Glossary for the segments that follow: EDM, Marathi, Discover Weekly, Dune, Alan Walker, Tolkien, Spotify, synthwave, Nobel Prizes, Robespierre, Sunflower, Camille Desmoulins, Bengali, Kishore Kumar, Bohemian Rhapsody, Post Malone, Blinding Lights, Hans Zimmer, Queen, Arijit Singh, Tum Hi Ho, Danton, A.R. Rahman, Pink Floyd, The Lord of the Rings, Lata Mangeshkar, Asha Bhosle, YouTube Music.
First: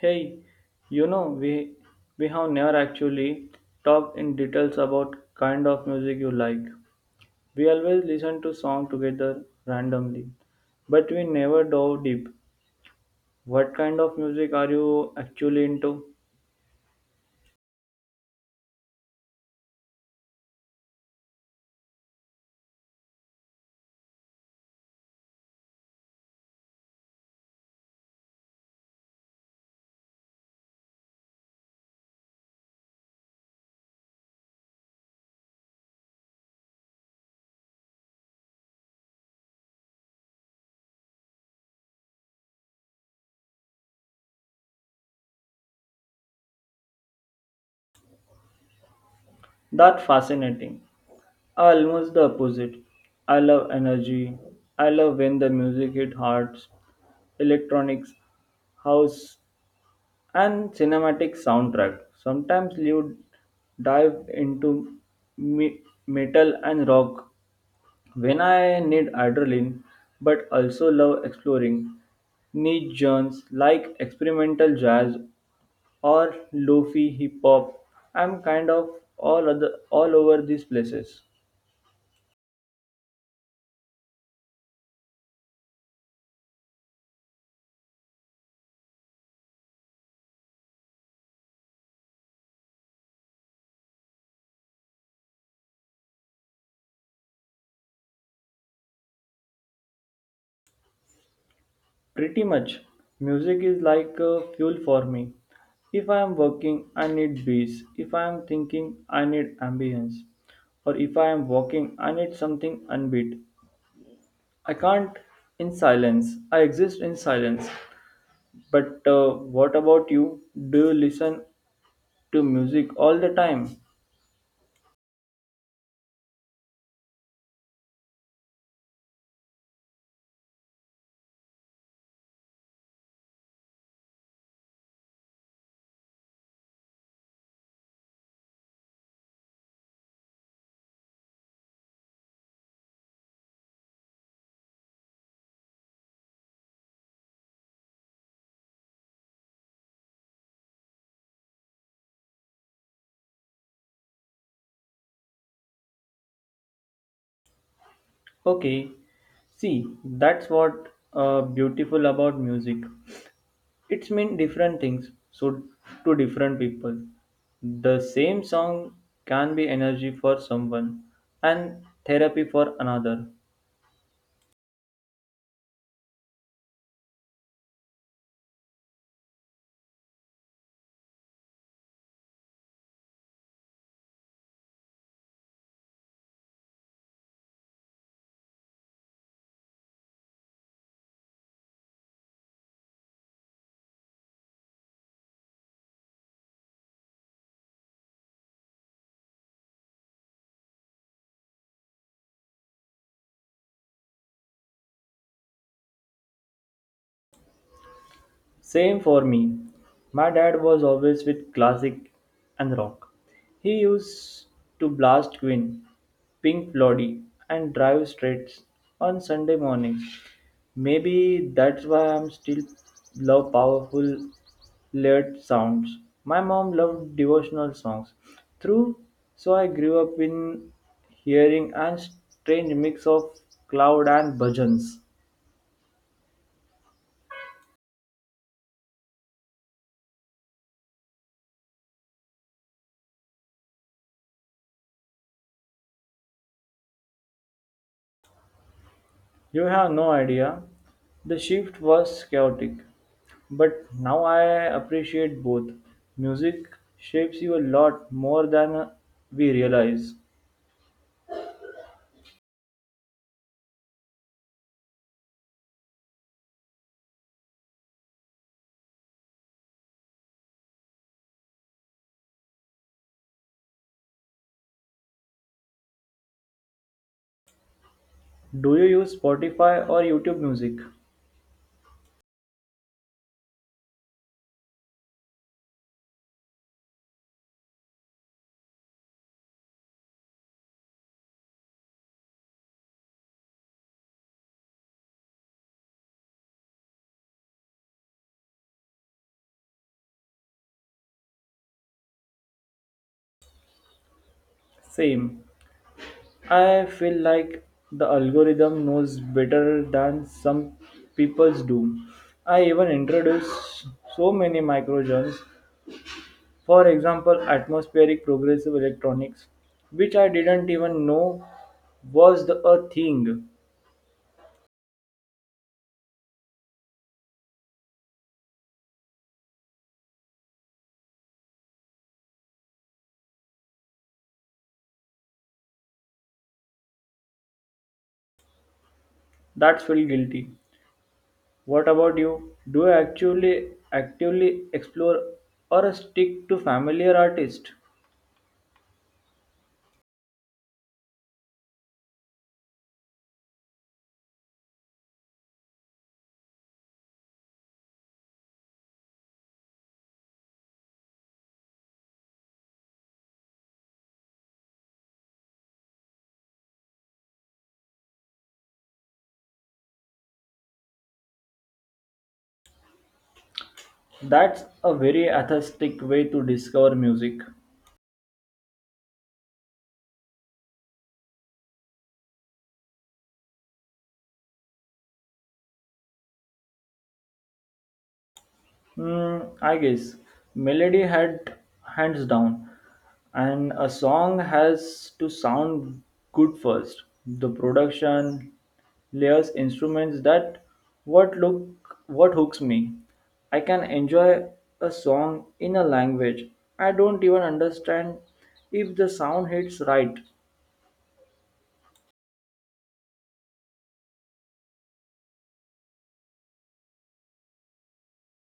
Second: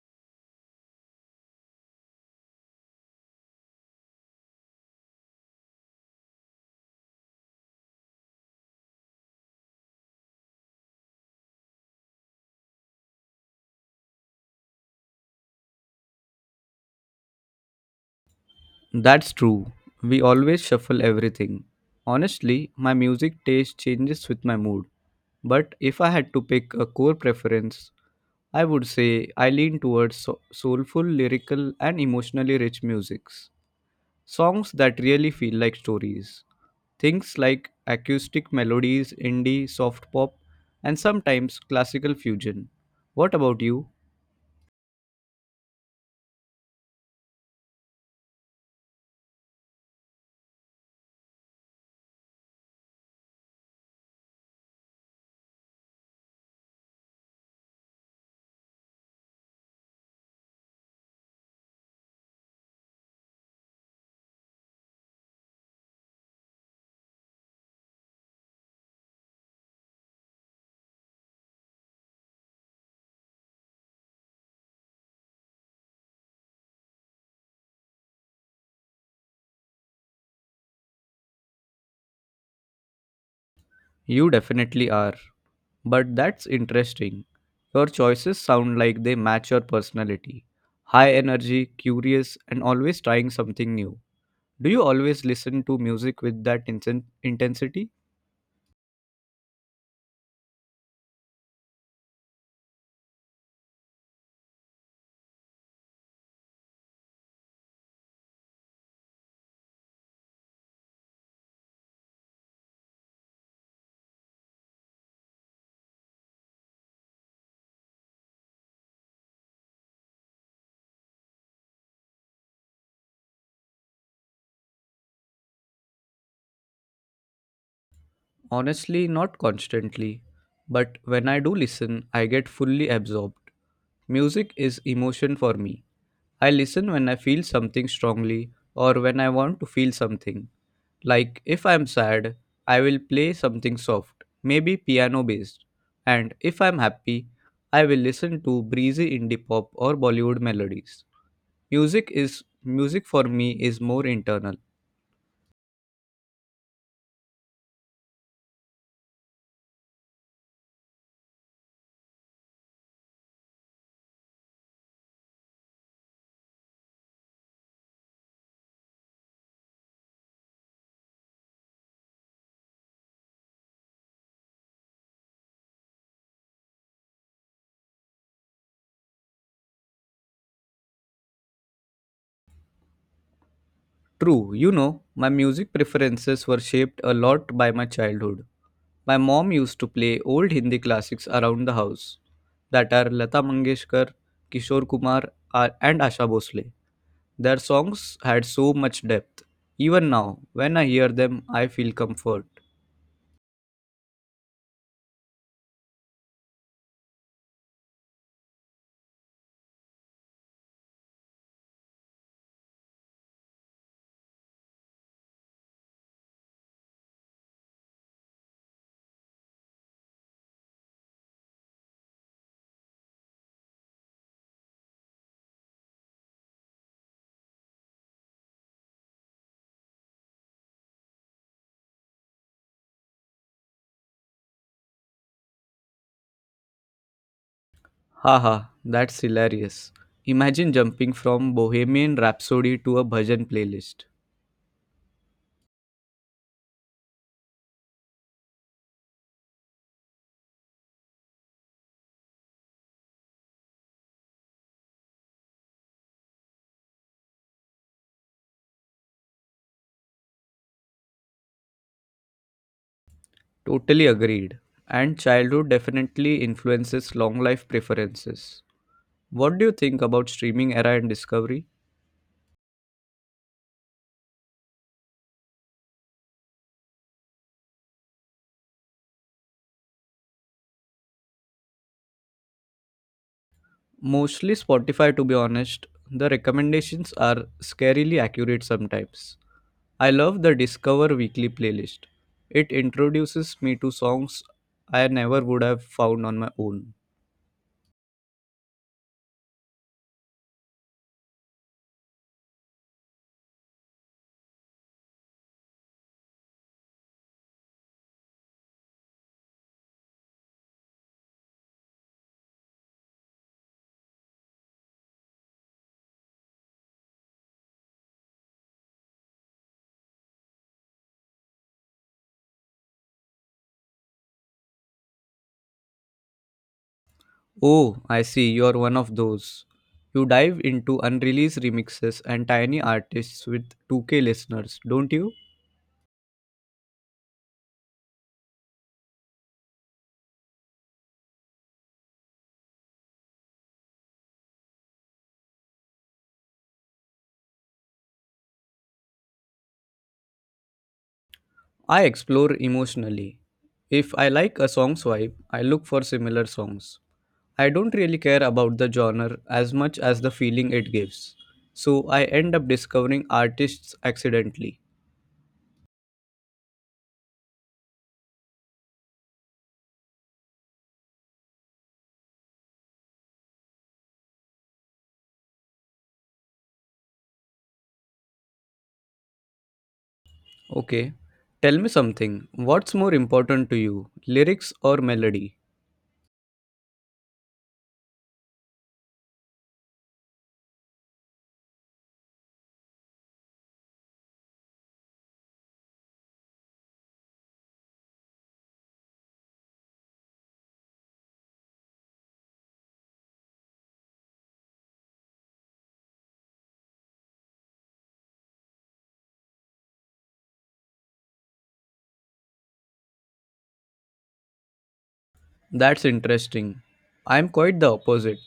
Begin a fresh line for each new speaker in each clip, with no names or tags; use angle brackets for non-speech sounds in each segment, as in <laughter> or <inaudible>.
Hey, you know, we have never actually talked in details about kind of music you like. We always listen to song together randomly, but we never dove deep. What kind of music are you actually into?
That's true. We always shuffle everything. Honestly, my music taste changes with my mood. But if I had to pick a core preference, I would say I lean towards soulful, lyrical, and emotionally rich musics. Songs that really feel like stories. Things like acoustic melodies, indie, soft pop, and sometimes classical fusion. What about you?
That's fascinating. Almost the opposite. I love energy. I love when the music hit hearts, electronics, house, and cinematic soundtrack. Sometimes you dive into me- metal and rock when I need adrenaline, but also love exploring niche genres like experimental jazz or lofi hip hop. I'm kind of all over these places.
You definitely are. But that's interesting. Your choices sound like they match your personality. High energy, curious, and always trying something new. Do you always listen to music with that intensity?
Pretty much. Music is like fuel for me. If I am working, I need beats. If I am thinking, I need ambience. Or if I am walking, I need something unbeat. I can't in silence. I exist in silence. But what about you? Do you listen to music all the time?
Honestly, not constantly, but when I do listen, I get fully absorbed. Music is emotion for me. I listen when I feel something strongly or when I want to feel something. Like if I'm sad, I will play something soft, maybe piano based. And if I'm happy, I will listen to breezy indie pop or Bollywood melodies. Music is music for me is more internal.
Okay, see, that's what beautiful about music. It's mean different things so to different people, the same song can be energy for someone and therapy for another.
True, you know, my music preferences were shaped a lot by my childhood. My mom used to play old Hindi classics around the house that are Lata Mangeshkar, Kishore Kumar, and Asha Bhosle. Their songs had so much depth. Even now, when I hear them, I feel comfort.
Same for me. My dad was always with classic and rock. He used to blast Queen, Pink Floyd, and drive straight on Sunday mornings. Maybe that's why I'm still love powerful layered sounds. My mom loved devotional songs through, so I grew up in hearing and strange mix of cloud and bhajans.
Haha, that's hilarious. Imagine jumping from Bohemian Rhapsody to a bhajan playlist.
You have no idea. The shift was chaotic, but now I appreciate both. Music shapes you a lot more than we realize.
Totally agreed. And childhood definitely influences long life preferences. What do you think about streaming era and discovery?
Do you use Spotify or YouTube music?
Mostly Spotify, to be honest. The recommendations are scarily accurate sometimes. I love the Discover Weekly playlist. It introduces me to songs I never would have found on my own.
Same. I feel like the algorithm knows better than some people's do. I even introduce so many micro genres. For example, atmospheric progressive electronics, which I didn't even know was a thing.
Oh, I see, you're one of those. You dive into unreleased remixes and tiny artists with 2K listeners, don't you?
That's feel guilty. What about you? Do you actually actively explore or stick to familiar artists?
I explore emotionally. If I like a song's vibe, I look for similar songs. I don't really care about the genre as much as the feeling it gives. So I end up discovering artists accidentally.
That's a very atheistic way to discover music.
Okay, tell me something. What's more important to you, lyrics or melody?
Hmm, I guess melody had hands down, and a song has to sound good first. The production layers instruments that what hooks me. I can enjoy a song in a language I don't even understand if the sound hits right.
That's interesting. I'm quite the opposite.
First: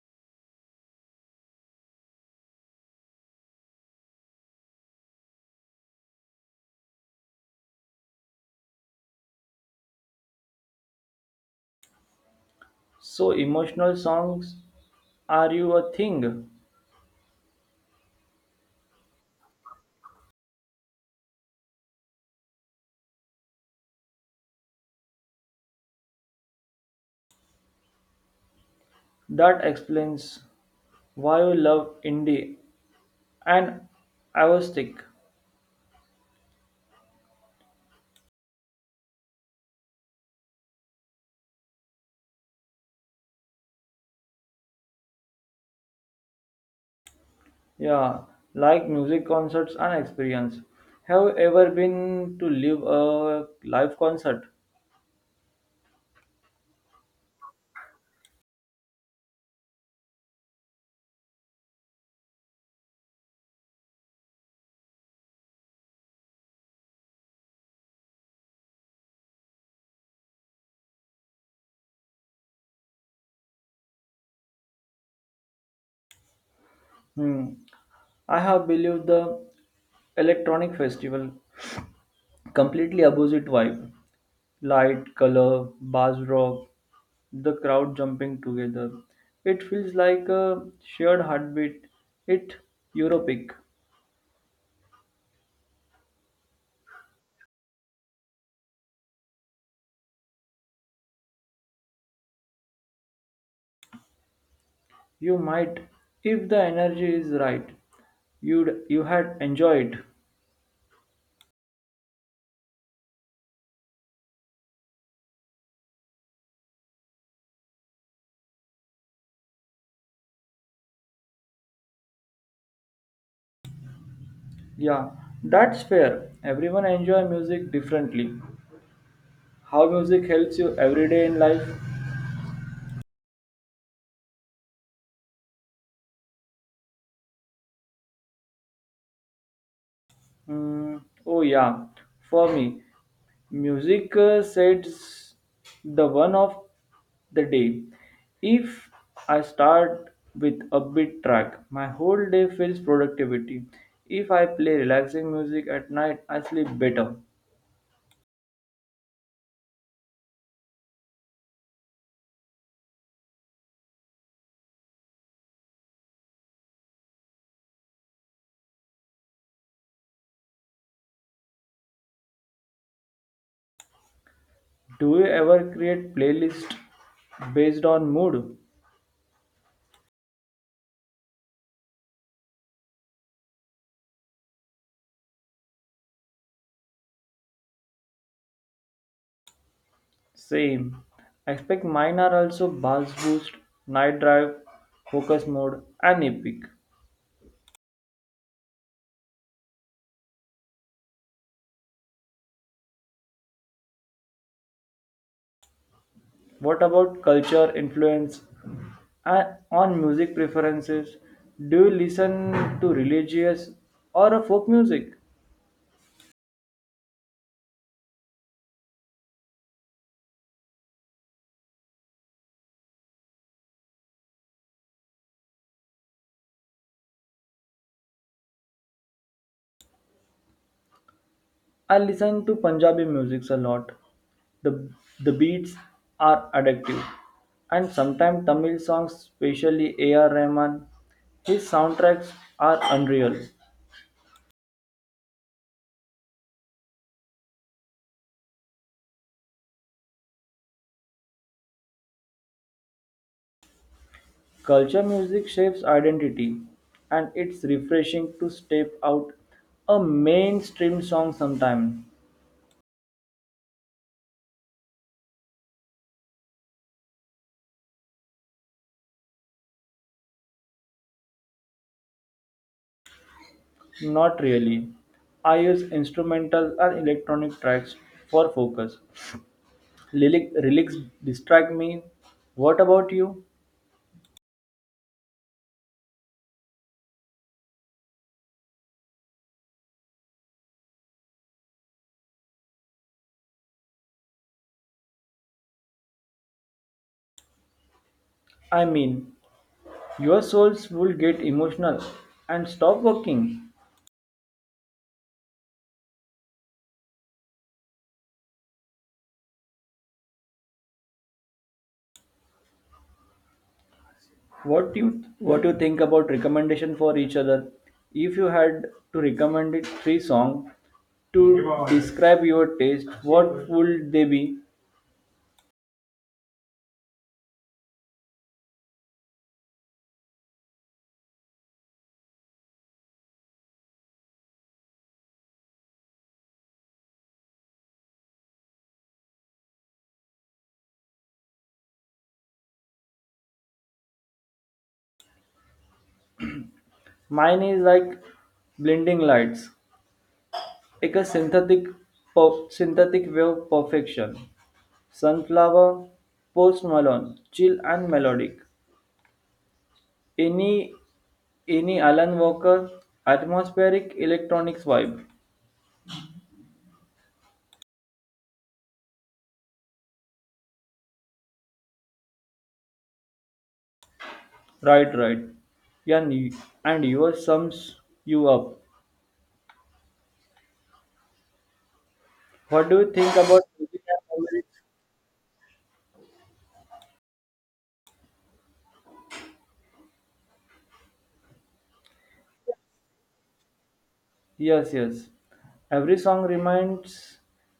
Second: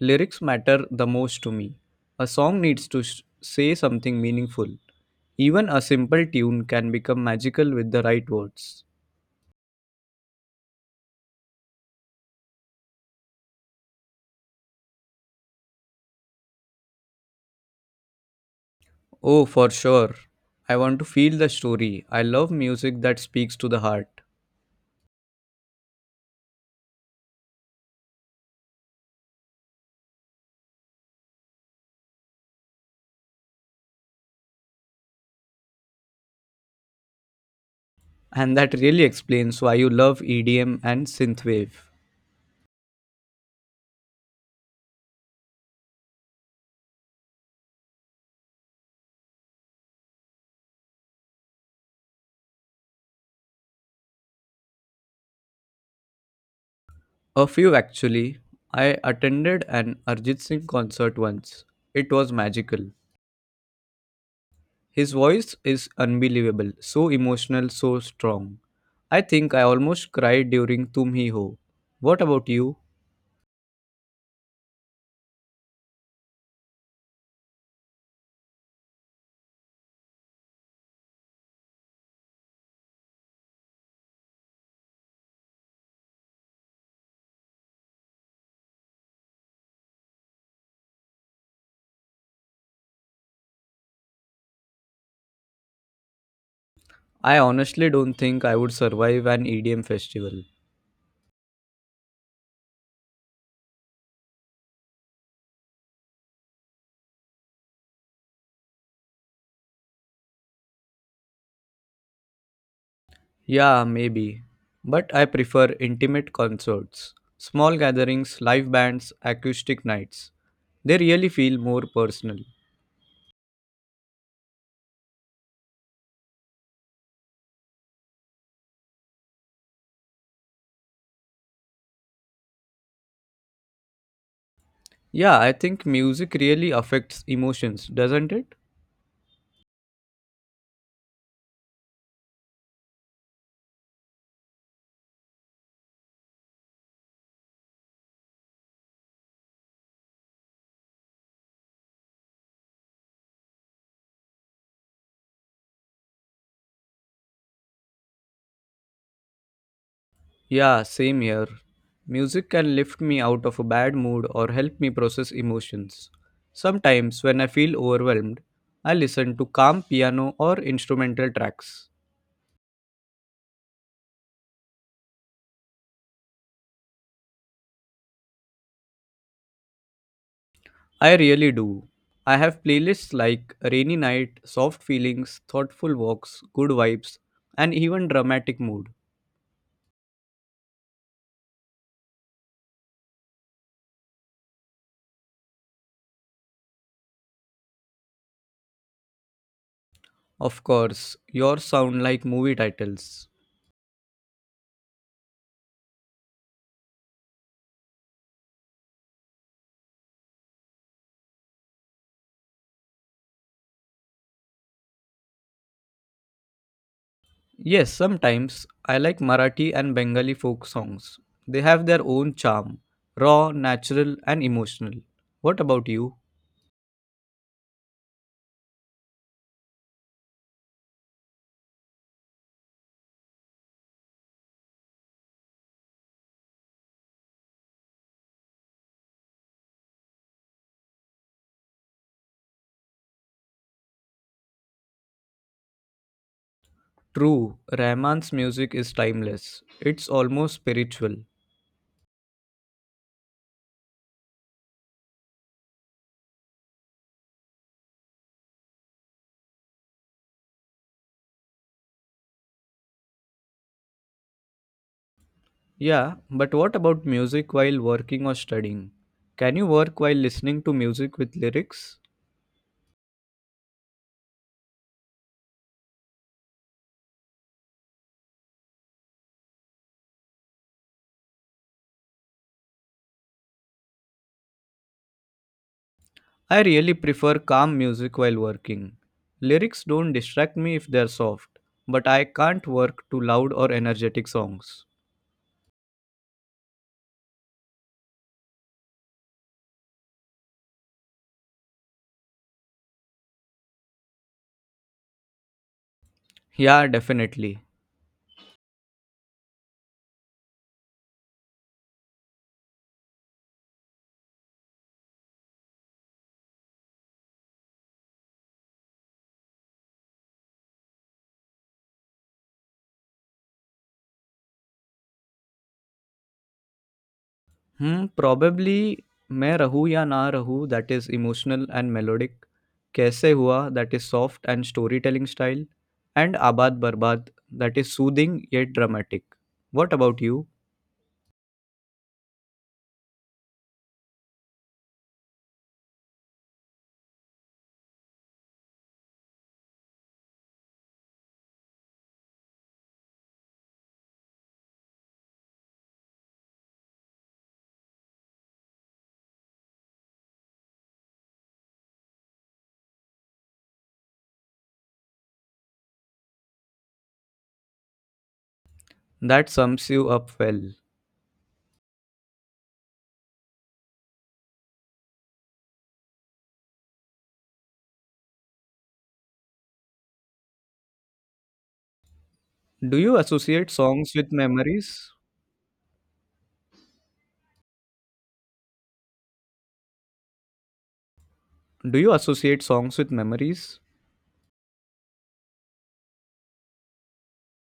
Lyrics matter the most to me. A song needs to s say something meaningful. Even a simple tune can become magical with the right words.
So emotional songs are you a thing
Oh, for sure. I want to feel the story. I love music that speaks to the heart.
that explains why you love indie and I was sick.
And that really explains why you love EDM and synthwave.
Yeah, like music concerts and experience. Have you ever been to live a live concert?
A few actually. I attended an Arjit Singh concert once. It was magical. His voice is unbelievable, so emotional, so strong. I think I almost cried during Tum Hi Ho. What about you?
Hmm. I have believed the electronic festival completely opposite vibe. Light, color, bass rock, the crowd jumping together. It feels like a shared heartbeat. It Europic.
I honestly don't think I would survive an EDM festival.
You might, if the energy is right, you had enjoyed.
Yeah, maybe. But I prefer intimate concerts, small gatherings, live bands, acoustic nights. They really feel more personal.
Yeah, that's fair. Everyone enjoy music differently. How music helps you every day in life?
Yeah, I think music really affects emotions, doesn't it?
Hmm. Oh yeah, for me, music sets the one of the day. If I start with upbeat track, my whole day feels productivity. If I play relaxing music at night, I sleep better.
Yeah, same here. Music can lift me out of a bad mood or help me process emotions. Sometimes, when I feel overwhelmed, I listen to calm piano or instrumental tracks.
Do you ever create playlist based on mood?
I really do. I have playlists like Rainy Night, Soft Feelings, Thoughtful Walks, Good Vibes, and even Dramatic Mood.
Same. I expect mine are also Bass Boost, Night Drive, Focus Mode, and Epic.
Of course, yours sound like movie titles.
What about culture, influence, and on music preferences? Do you listen to religious or a folk music?
Yes, sometimes I like Marathi and Bengali folk songs. They have their own charm, raw, natural, and emotional. What about you?
I listen to Punjabi music a lot. The, the beats are addictive. And sometimes Tamil songs, especially A.R. Rahman, his soundtracks are unreal.
True, Rahman's music is timeless. It's almost spiritual.
Culture music shapes identity, and it's refreshing to step out a mainstream song sometimes.
Yeah, but what about music while working or studying? Can you work while listening to music with lyrics?
Not really. I use instrumental or electronic tracks for focus. Lyrics distract me. What about you?
I really prefer calm music while working. Lyrics don't distract me if they're soft, but I can't work to loud or energetic songs.
I mean, your souls will get emotional and stop working.
Yeah, definitely.
What you think about recommendation for each other? If you had to recommend it three song to describe your taste, what would they be?
Hmm, probably मैं रहूँ या ना रहूँ that is emotional and melodic. कैसे हुआ that is soft and storytelling style. And आबाद बर्बाद that is soothing yet dramatic. What about you?
Mine is like blinding lights, like a synthetic wave perfection. Sunflower, Post Malone, chill and melodic. Any, any Alan Walker, atmospheric electronics vibe.
That sums you up well.
Right, right. Yeah, and yours sums you up. What
Do
do you
you
think about
associate
music
songs
and
with
memories?
memories? Do you associate songs with memories?
Yes, yes. Every song reminds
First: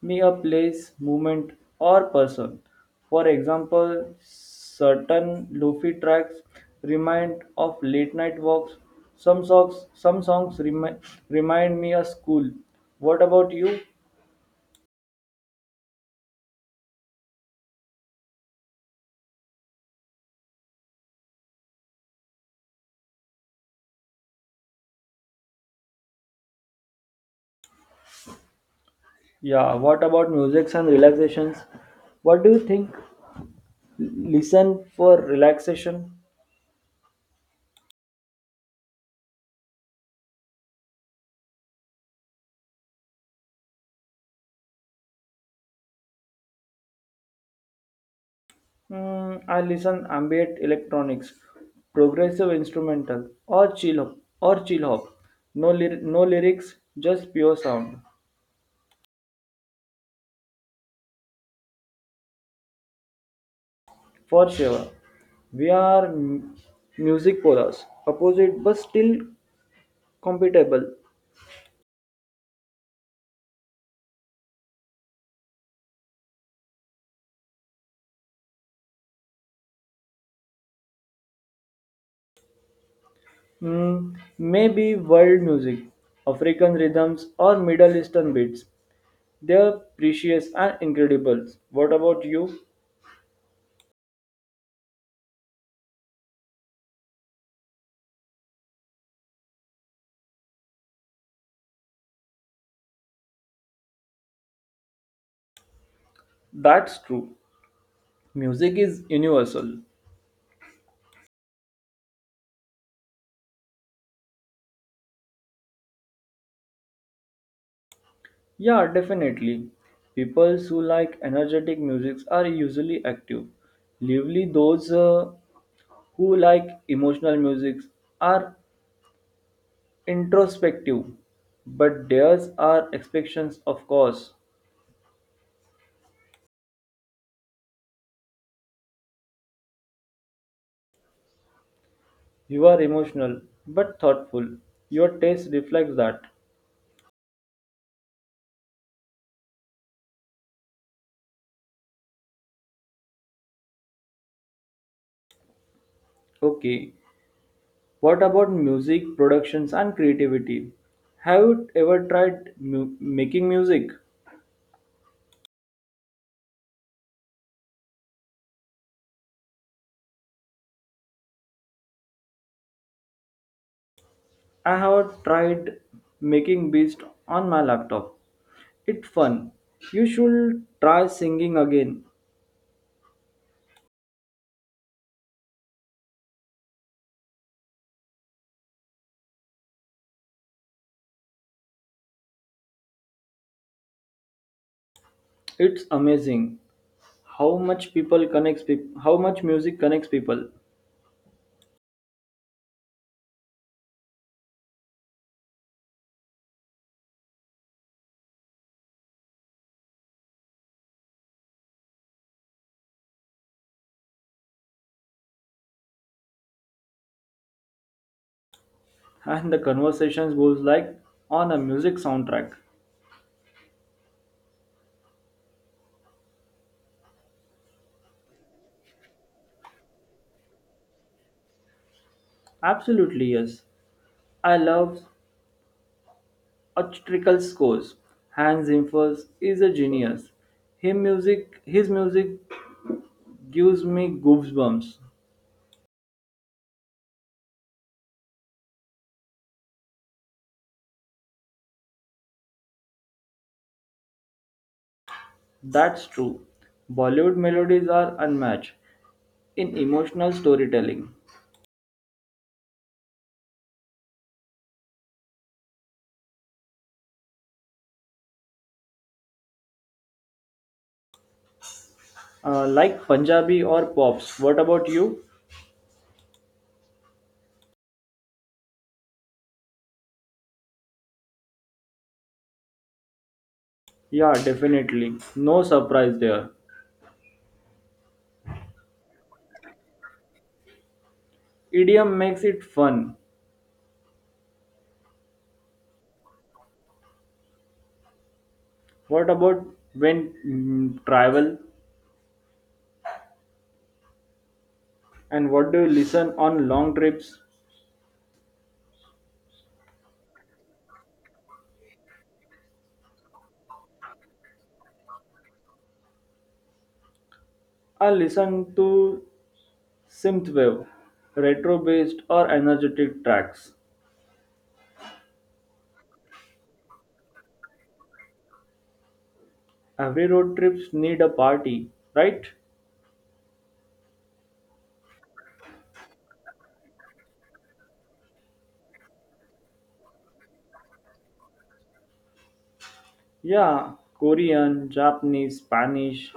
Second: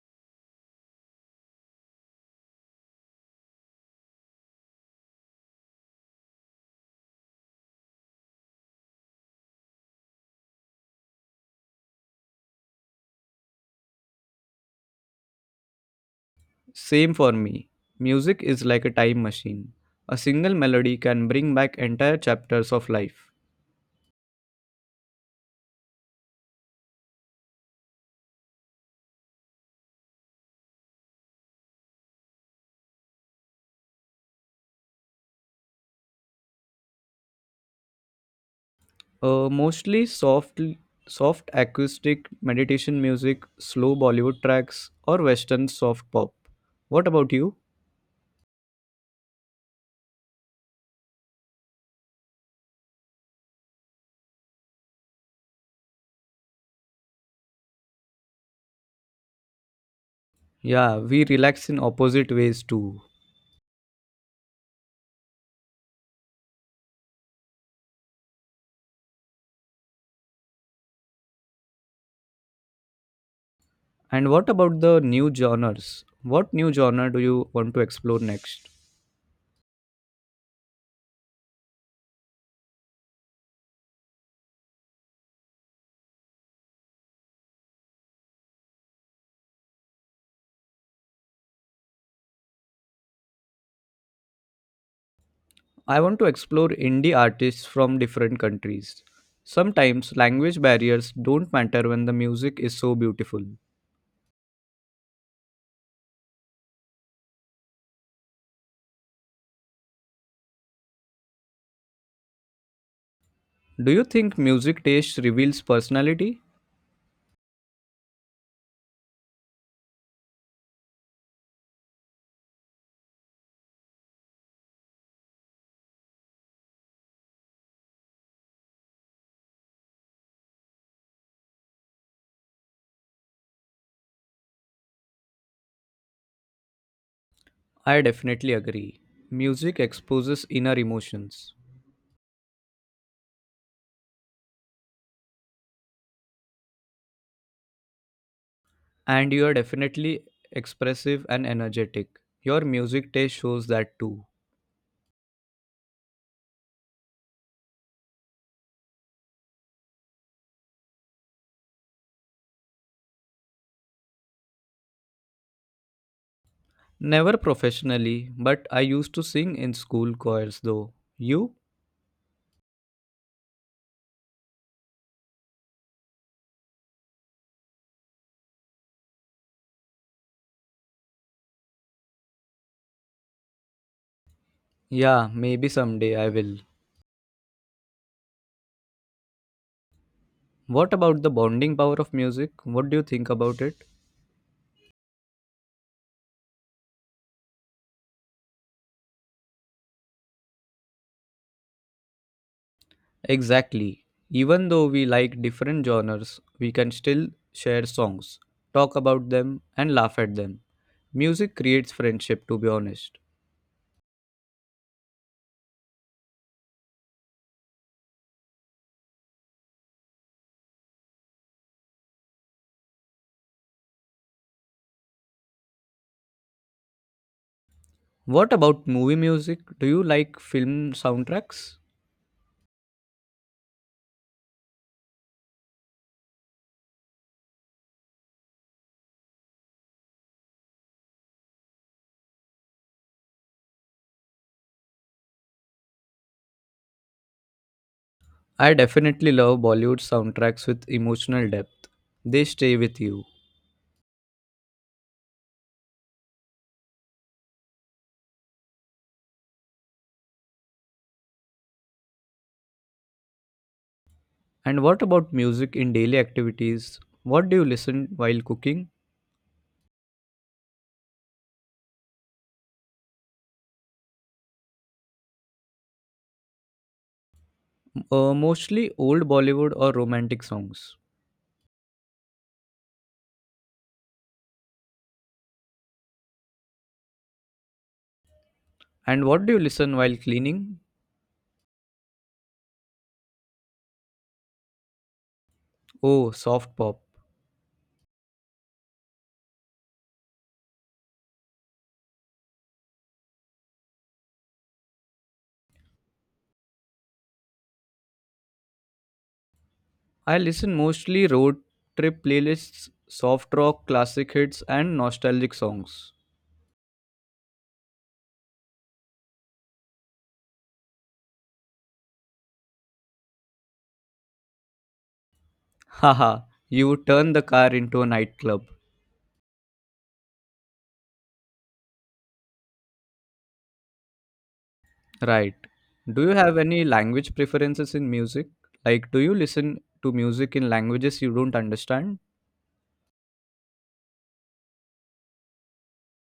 me a place, moment, or person. For example, certain lofi tracks remind of late night walks. Some songs remind me of school. What about you?
Same for me. Music is like a time machine. A single melody can bring back entire chapters of life.
Yeah. What about musics and relaxations? What do you think? Listen for relaxation.
Mostly soft acoustic meditation music, slow Bollywood tracks, or Western soft pop. What about you?
Mm, I listen ambient electronics, progressive instrumental, or chill hop. No lyrics, just pure sound.
Yeah, we relax in opposite ways too.
For sure, we are music polars, opposite but still compatible.
And what about the new genres? What new genre do you want to explore next?
Mm, maybe world music, African rhythms, or Middle Eastern beats. They are precious and incredible. What about you?
I want to explore indie artists from different countries. Sometimes language barriers don't matter when the music is so beautiful.
That's true. Music is universal.
Do you think music taste reveals personality?
Yeah, definitely. People who like energetic music are usually active. Lively those who like emotional music are introspective. But theirs are expectations, of course.
I definitely agree. Music exposes inner emotions.
You are emotional but thoughtful. Your taste reflects that.
And you are definitely expressive and energetic. Your music taste shows that too.
Okay, what about music productions and creativity? Have you ever tried making music?
Never professionally, but I used to sing in school choirs though. You?
I have tried making beats on my laptop. It's fun. You should try singing again.
Yeah, maybe someday I will. What about the bonding power of music? What do you think about it?
It's amazing how much music connects people.
Exactly. Even though we like different genres, we can still share songs, talk about them, and laugh at them. Music creates friendship, to be honest.
<laughs> And the conversations goes like on a music soundtrack.
What about movie music? Do you like film soundtracks?
Absolutely yes. I love orchestral scores. Hans Zimmer is a genius. His music gives me goosebumps.
I definitely love Bollywood soundtracks with emotional depth. They stay with you.
That's true. Bollywood melodies are unmatched in emotional storytelling.
And what about music in daily activities? What do you listen while cooking?
Like Punjabi or Pops. What about you?
Mostly old Bollywood or romantic songs.
Yeah, definitely. No surprise there.
And what do you listen while cleaning?
Idiom makes it fun.
Oh, soft pop.
What about when travel? And what do you listen on long trips?
I listen mostly road trip playlists, soft rock, classic hits, and nostalgic songs.
I listen to synthwave, retro-based or energetic tracks.
Haha, you would turn the car into a nightclub.
Every road trips need a party, right?
Right. Do you have any language preferences in music? Like, do you listen to music in languages you don't understand?
Yeah, Korean, Japanese, Spanish,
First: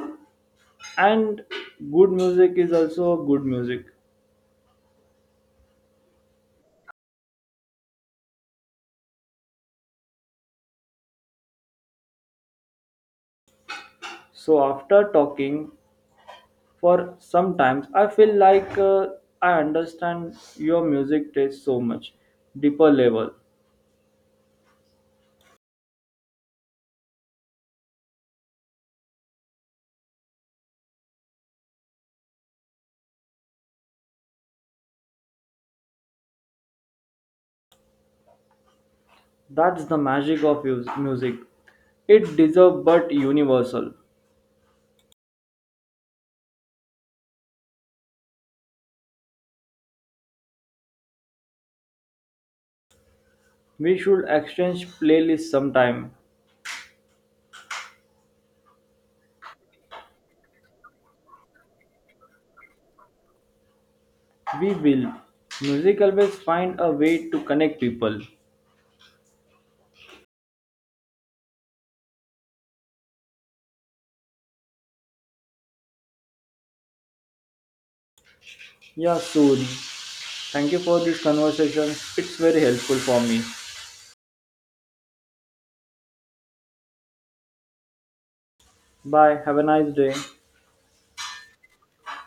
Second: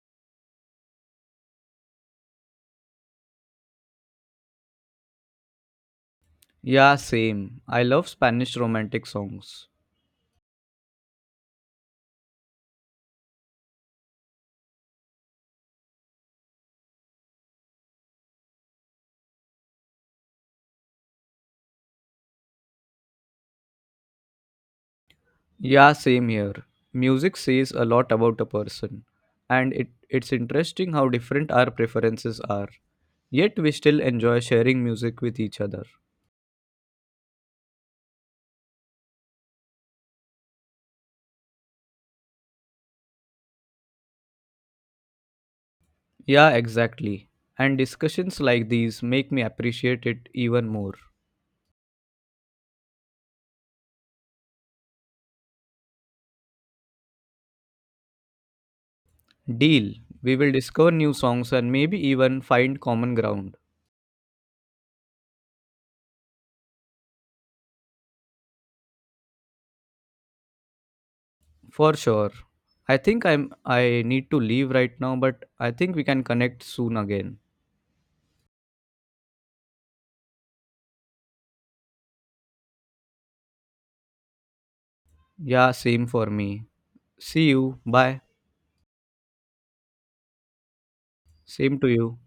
and good music is also good music.
Yeah, same. I love Spanish romantic songs.
So after talking For sometimes I feel like I understand your music taste so much deeper level.
Yeah, same here. Music says a lot about a person, and it's interesting how different our preferences are. Yet we still enjoy sharing music with each other.
That's the magic of music. It deserves but universal.
Yeah, exactly. And discussions like these make me appreciate it even more.
We should exchange playlists sometime.
Deal. We will discover new songs and maybe even find common ground.
We will. Music always find a way to connect people.
For sure. I think I need to leave right now, but I think we can connect soon again.
Yeah, soon. Thank you for this conversation. It's very helpful for me.
Yeah, same for me. See you. Bye.
Bye. Have a nice day.
Same to you.